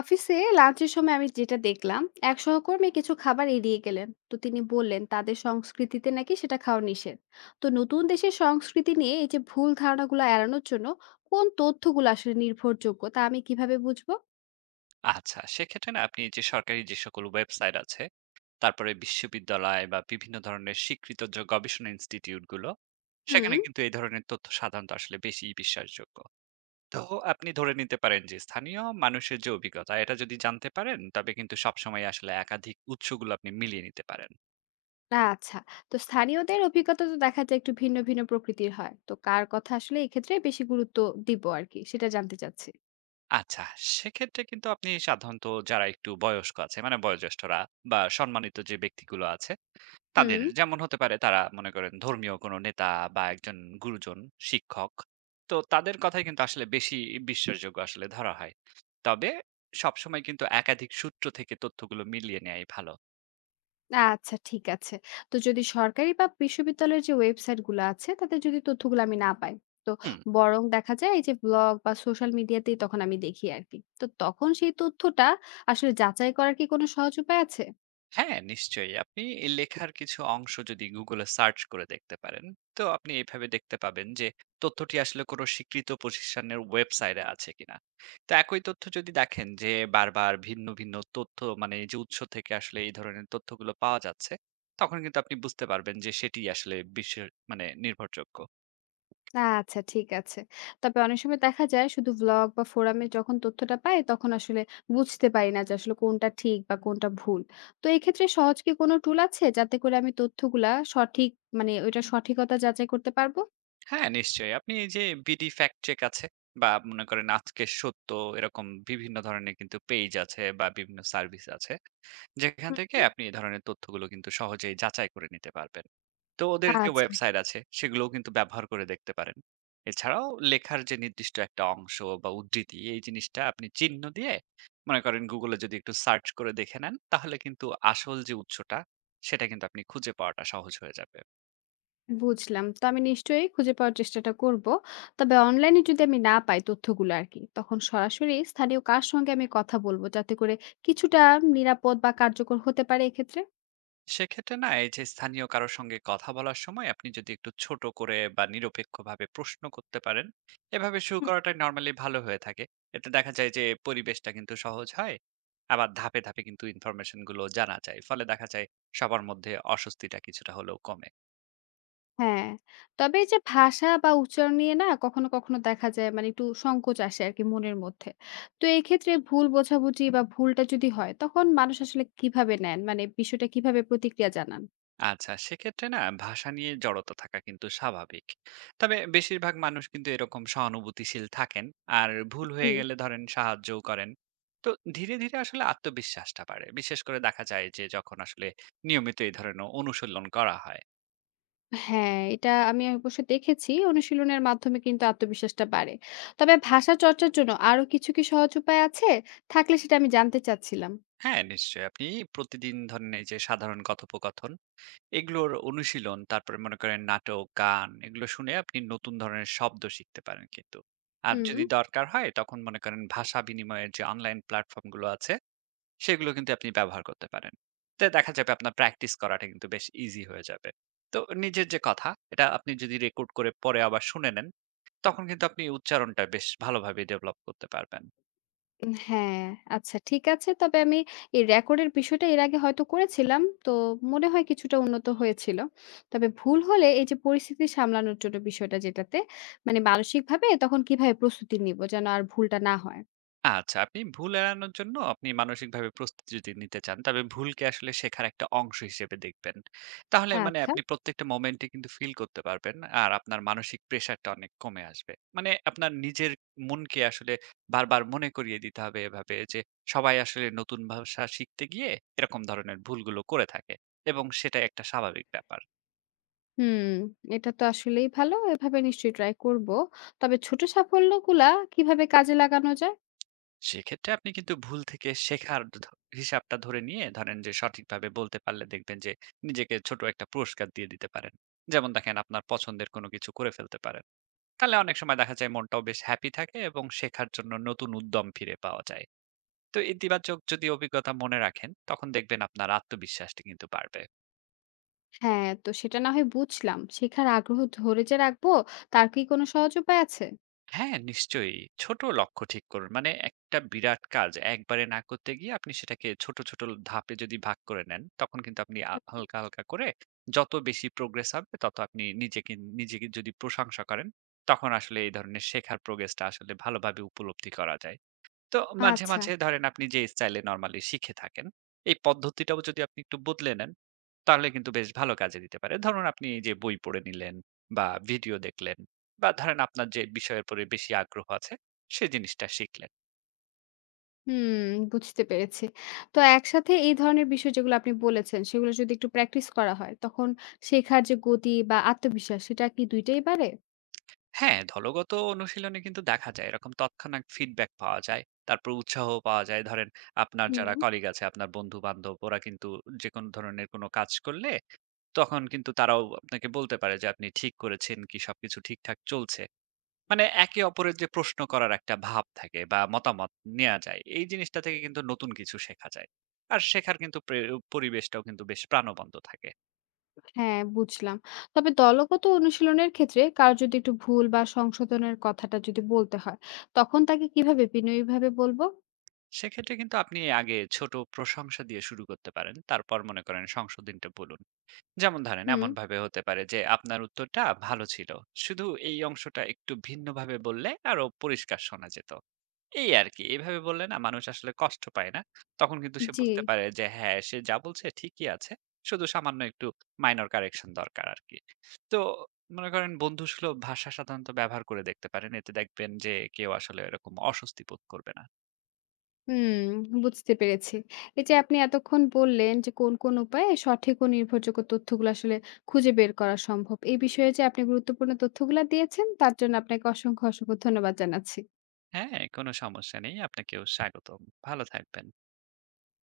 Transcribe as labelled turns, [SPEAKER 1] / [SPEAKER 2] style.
[SPEAKER 1] অফিসে লাঞ্চের সময় আমি যেটা দেখলাম, এক সহকর্মী কিছু খাবার এড়িয়ে গেলেন। তো তিনি বললেন তাদের সংস্কৃতিতে নাকি সেটা খাওয়া নিষেধ। তো নতুন দেশের সংস্কৃতি নিয়ে এই যে ভুল ধারণাগুলো এড়ানোর জন্য কোন তথ্যগুলো আসলে নির্ভরযোগ্য তা আমি কিভাবে বুঝবো?
[SPEAKER 2] আচ্ছা, সেক্ষেত্রে না আপনি যে সরকারি যে সকল ওয়েবসাইট আছে, তারপরে বিশ্ববিদ্যালয় বা বিভিন্ন ধরনের স্বীকৃত যে গবেষণা ইনস্টিটিউট গুলো, সেখানে
[SPEAKER 1] হুম।
[SPEAKER 2] কিন্তু এই ধরনের তথ্য সাধারণত আসলে বেশি বিশ্বাসযোগ্য। তো আপনি ধরে নিতে পারেন যে স্থানীয় মানুষের যে অভিজ্ঞতা, এটা যদি জানতে পারেন, তবে কিন্তু সবসময় আসলে একাধিক উৎসগুলো আপনি মিলিয়ে নিতে পারেন।
[SPEAKER 1] আচ্ছা, তো স্থানীয়দের অভিজ্ঞতা তো দেখা যায় একটু ভিন্ন ভিন্ন প্রকৃতির হয়, তো কার কথা আসলে এক্ষেত্রে বেশি গুরুত্ব দিব আর কি সেটা জানতে চাচ্ছি।
[SPEAKER 2] আচ্ছা, সেক্ষেত্রে কিন্তু আপনি সাধারণত যারা একটু বয়স্ক আছে, মানে বয়োজ্যেষ্ঠরা বা সম্মানিত যে ব্যক্তিগুলো আছে তাদের
[SPEAKER 1] হুম।
[SPEAKER 2] যেমন হতে পারে তারা মনে করেন ধর্মীয় কোনো নেতা বা একজন গুরুজন, শিক্ষক। তো তাদের কথাই কিন্তু আসলে বেশি বিশ্বাসযোগ্য আসলে ধরা হয়। তবে সবসময় কিন্তু একাধিক সূত্র থেকে তথ্যগুলো মিলিয়ে নেয়াই ভালো।
[SPEAKER 1] আচ্ছা ঠিক আছে। তো যদি সরকারি বা বিশ্ববিদ্যালয়ের যে ওয়েবসাইটগুলো আছে, তাতে যদি তথ্যগুলো আমি না পাই, তো
[SPEAKER 2] হুম।
[SPEAKER 1] বরং দেখা যায় এই যে ব্লগ বা সোশ্যাল মিডিয়াতেই তখন আমি দেখি আরকি। তো তখন সেই তথ্যটা আসলে যাচাই করার কি কোনো সহজ উপায় আছে?
[SPEAKER 2] হ্যাঁ নিশ্চয়ই আপনি এই লেখার কিছু অংশ যদি গুগলে সার্চ করে দেখতে পারেন তো আপনি এইভাবে দেখতে পাবেন যে তথ্যটি আসলে কোনো স্বীকৃত প্রতিষ্ঠানের ওয়েবসাইটে আছে কিনা তো একই তথ্য যদি দেখেন যে বারবার ভিন্ন ভিন্ন তথ্য মানে এই যে উৎস থেকে আসলে এই ধরনের তথ্যগুলো পাওয়া যাচ্ছে তখন কিন্তু আপনি বুঝতে পারবেন যে সেটি আসলে বিশ্বের মানে নির্ভরযোগ্য।
[SPEAKER 1] আচ্ছা ঠিক আছে। তবে অনেক সময় দেখা যায় শুধু ব্লগ বা ফোরামে যখন তথ্যটা পাই, তখন আসলে বুঝতে পারি না যে আসলে কোনটা ঠিক বা কোনটা ভুল। তো এক্ষেত্রে সহজ কি কোনো টুল আছে যাতে করে আমি তথ্যগুলা সঠিক মানে ওইটার সঠিকতা যাচাই করতে পারবো?
[SPEAKER 2] হ্যাঁ, নিশ্চয়ই। আপনি এই যে বিডি ফ্যাক্ট চেক আছে বা মনে করেন আজকের সত্য এরকম বিভিন্ন ধরনের কিন্তু পেজ আছে বা বিভিন্ন সার্ভিস আছে। যেখান থেকে
[SPEAKER 1] হুম।
[SPEAKER 2] আপনি এই ধরনের তথ্যগুলো কিন্তু সহজেই যাচাই করে নিতে পারবেন। তো ওদের যে
[SPEAKER 1] আচ্ছা।
[SPEAKER 2] ওয়েবসাইট আছে সেগুলোও কিন্তু ব্যবহার করে দেখতে পারেন। এছাড়াও লেখার যে নির্দিষ্ট একটা অংশ বা উদ্ধৃতি এই জিনিসটা আপনি চিহ্ন দিয়ে মনে করেন Google এ যদি একটু সার্চ করে দেখে নেন তাহলে কিন্তু আসল যে উৎসটা সেটা কিন্তু আপনি খুঁজে পাওয়াটা সহজ হয়ে যাবে।
[SPEAKER 1] বুঝলাম। তো আমি নিশ্চয়ই খুঁজে পাওয়ার চেষ্টাটা করব। তবে অনলাইনে যদি আমি না পাই তথ্যগুলো আরকি, তখন সরাসরি স্থানীয় কার সঙ্গে আমি কথা বলব যাতে করে কিছুটা নিরাপদ বা কার্যকর হতে পারে এক্ষেত্রে?
[SPEAKER 2] সেক্ষেত্রে না এই যে স্থানীয় কারোর সঙ্গে কথা বলার সময় আপনি যদি একটু ছোট করে বা নিরপেক্ষভাবে প্রশ্ন করতে পারেন এভাবে শুরু
[SPEAKER 1] হুম।
[SPEAKER 2] করাটাই নর্মালি ভালো হয়ে থাকে। এতে দেখা যায় যে পরিবেশটা কিন্তু সহজ হয়, আবার ধাপে ধাপে কিন্তু ইনফরমেশন গুলো জানা যায়, ফলে দেখা যায় সবার মধ্যে অস্বস্তিটা কিছুটা হলেও কমে।
[SPEAKER 1] হ্যাঁ, তবে এই যে ভাষা বা উচ্চারণ নিয়ে না কখনো, কখনো দেখা যায় মানে একটু সংকোচ আসে আরকি মনের মধ্যে। তো এক্ষেত্রে ভুল বোঝাবুঝি বা ভুলটা যদি হয়, তখন মানুষ আসলে কিভাবে নেন? মানে বিষয়টা কিভাবে প্রতিক্রিয়া জানান?
[SPEAKER 2] আচ্ছা সেক্ষেত্রে না ভাষা নিয়ে জড়তা থাকা কিন্তু স্বাভাবিক। তবে বেশিরভাগ মানুষ কিন্তু এরকম সহানুভূতিশীল থাকেন, আর ভুল হয়ে
[SPEAKER 1] জি।
[SPEAKER 2] গেলে ধরেন সাহায্যও করেন। তো ধীরে ধীরে আসলে আত্মবিশ্বাসটা বাড়ে, বিশেষ করে দেখা যায় যে যখন আসলে নিয়মিত এই ধরনের অনুশীলন করা হয়।
[SPEAKER 1] হ্যাঁ, এটা আমি অবশ্য দেখেছি। অনুশীলনের মাধ্যমে কিন্তু আত্মবিশ্বাসটা বাড়ে। তবে ভাষা চর্চার জন্য আরো কিছু কি সহজ উপায় আছে? থাকলে সেটা আমি জানতে চাচ্ছিলাম।
[SPEAKER 2] হ্যাঁ নিশ্চয়ই আপনি প্রতিদিন ধরেন এই যে সাধারণ কথোপকথন এগুলোর অনুশীলন, তারপরে মনে করেন নাটক, গান এগুলো শুনে আপনি নতুন ধরনের শব্দ শিখতে পারেন কিন্তু। আর
[SPEAKER 1] হুম।
[SPEAKER 2] যদি দরকার হয় তখন মনে করেন ভাষা বিনিময়ের যে অনলাইন প্ল্যাটফর্ম গুলো আছে সেগুলো কিন্তু আপনি ব্যবহার করতে পারেন। তো দেখা যাবে আপনার প্র্যাকটিস করাটা কিন্তু বেশ ইজি হয়ে যাবে। তো নিজের যে কথা এটা আপনি যদি রেকর্ড করে পরে আবার শুনে নেন, তখন কিন্তু আপনি উচ্চারণটা বেশ ভালোভাবে ডেভেলপ করতে পারবেন।
[SPEAKER 1] হ্যাঁ, আচ্ছা ঠিক আছে। তবে আমি এই রেকর্ডের বিষয়টা এর আগে হয়তো করেছিলাম। তো মনে হয় কিছুটা উন্নত হয়েছিল। তবে ভুল হলে এই যে পরিস্থিতি সামলানোর জন্য বিষয়টা যেটাতে মানে মানসিকভাবে তখন কিভাবে প্রস্তুতি নিব যেন আর ভুলটা না হয়?
[SPEAKER 2] আচ্ছা, আপনি ভুল এড়ানোর জন্য আপনি মানসিকভাবে প্রস্তুতি যদি নিতে চান, তবে ভুলকে আসলে শেখার একটা অংশ হিসেবে দেখবেন। তাহলে মানে
[SPEAKER 1] আচ্ছা।
[SPEAKER 2] আপনি প্রত্যেকটা মোমেন্টে কিন্তু ফিল করতে পারবেন। আর আপনার মানসিক প্রেশারটা অনেক কমে আসবে। মানে আপনার নিজের মনকে আসলে বারবার মনে করিয়ে দিতে হবে এভাবে যে, সবাই আসলে নতুন ভাষা শিখতে গিয়ে এরকম ধরনের ভুলগুলো করে থাকে এবং সেটাই একটা স্বাভাবিক ব্যাপার।
[SPEAKER 1] হুম, এটা তো আসলেই ভালো। এভাবে নিশ্চয়ই ট্রাই করব। তবে ছোট সাফল্যগুলা কিভাবে কাজে লাগানো যায়?
[SPEAKER 2] সেক্ষেত্রে আপনি কিন্তু ভুল থেকে শেখার হিসাবটা ধরে নিয়ে ধরেন যে সঠিকভাবে বলতে পারলে দেখবেন যে নিজেকে ছোট একটা পুরস্কার দিয়ে দিতে পারেন, যেমন দেখেন আপনার পছন্দের কোনো কিছু করে ফেলতে পারেন। তাহলে অনেক সময় দেখা যায় মনটাও বেশ হ্যাপি থাকে এবং শেখার জন্য নতুন উদ্যম ফিরে পাওয়া যায়। তো ইতিবাচক যদি অভিজ্ঞতা মনে রাখেন তখন দেখবেন আপনার আত্মবিশ্বাসটা কিন্তু বাড়বে।
[SPEAKER 1] হ্যাঁ, তো সেটা না হয় বুঝলাম। শেখার আগ্রহ ধরে যে রাখবো, তার কি কোনো সহজ উপায় আছে?
[SPEAKER 2] হ্যাঁ, নিশ্চয়ই। ছোট লক্ষ্য ঠিক করুন। মানে একটা বিরাট কাজ একবারে না করতে গিয়ে আপনি সেটাকে ছোট, ছোট ধাপে যদি ভাগ করে নেন, তখন কিন্তু আপনি হালকা, হালকা করে যত বেশি প্রোগ্রেস হবে তত আপনি নিজেকে নিজেকে যদি প্রশংসা করেন, তখন আসলে এই ধরনের শেখার প্রোগ্রেসটা আসলে ভালোভাবে উপলব্ধি করা যায়। তো মাঝে,
[SPEAKER 1] আচ্ছা।
[SPEAKER 2] মাঝে ধরেন আপনি যে স্টাইলে নরমালি শিখে থাকেন, এই পদ্ধতিটাও যদি আপনি একটু বদলে নেন, তাহলে কিন্তু বেশ ভালো কাজে দিতে পারে। ধরুন আপনি এই যে বই পড়ে নিলেন বা ভিডিও দেখলেন বা ধরেন আপনার যে বিষয়ের উপরে বেশি আগ্রহ আছে, সে জিনিসটা শিখলেন।
[SPEAKER 1] হুম, বুঝতে পেরেছি। তো একসাথে এই ধরনের বিষয় যেগুলো আপনি বলেছেন, সেগুলো যদি একটু প্র্যাকটিস করা হয়, তখন শেখার যে গতি বা আত্মবিশ্বাস, সেটা কি ২ টাই বাড়ে?
[SPEAKER 2] হ্যাঁ, দলগত অনুশীলনে কিন্তু দেখা যায় এরকম তৎক্ষণাৎ ফিডব্যাক পাওয়া যায়। তারপর উৎসাহ পাওয়া যায়। ধরেন আপনার
[SPEAKER 1] হুম।
[SPEAKER 2] যারা কলিগ আছে, আপনার বন্ধু-বান্ধব ওরা কিন্তু যেকোনো ধরনের কোনো কাজ করলে তখন কিন্তু তারাও আপনাকে বলতে পারে যে আপনি ঠিক করেছেন কি সবকিছু ঠিকঠাক চলছে। মানে একে অপরের যে প্রশ্ন করার একটা ভাব থাকে বা মতামত নেওয়া যায়, এই জিনিসটা থেকে কিন্তু নতুন কিছু শেখা যায়। আর শেখার কিন্তু পরিবেশটাও কিন্তু বেশ প্রাণবন্ত থাকে।
[SPEAKER 1] হ্যাঁ, বুঝলাম। তবে দলগত অনুশীলনের ক্ষেত্রে কারো যদি একটু ভুল বা সংশোধনের কথাটা যদি বলতে হয়, তখন তাকে কিভাবে বিনয়ীভাবে বলবো?
[SPEAKER 2] সেক্ষেত্রে কিন্তু আপনি আগে ছোট প্রশংসা দিয়ে শুরু করতে পারেন, তারপর মনে করেন সংশোধনটা বলুন। যেমন ধরেন
[SPEAKER 1] হুম,
[SPEAKER 2] এমন ভাবে হতে পারে যে আপনার উত্তরটা ভালো ছিল, শুধু এই অংশটা একটু ভিন্নভাবে বললে আরো পরিষ্কার শোনা যেত, এই আরকি। এভাবে বললে না মানুষ আসলে কষ্ট পায় না। তখন কিন্তু সে
[SPEAKER 1] জি।
[SPEAKER 2] বুঝতে পারে যে হ্যাঁ, সে যা বলছে ঠিকই আছে। শুধু সামান্য একটু মাইনর কারেকশন দরকার আরকি। তো মনে করেন বন্ধুসুলভ ভাষা সাধারণত ব্যবহার করে দেখতে পারেন। এতে দেখবেন যে কেউ আসলে এরকম অস্বস্তি বোধ করবে না।
[SPEAKER 1] হুম, বুঝতে পেরেছি। এই যে আপনি এতক্ষণ বললেন যে কোন, কোন উপায়ে সঠিক ও নির্ভরযোগ্য তথ্যগুলো আসলে খুঁজে বের করা সম্ভব। এই বিষয়ে যে আপনি গুরুত্বপূর্ণ তথ্যগুলা দিয়েছেন, তার জন্য আপনাকে অসংখ্য, অসংখ্য ধন্যবাদ জানাচ্ছি।
[SPEAKER 2] হ্যাঁ, কোনো সমস্যা নেই। আপনাকেও স্বাগতম। ভালো থাকবেন।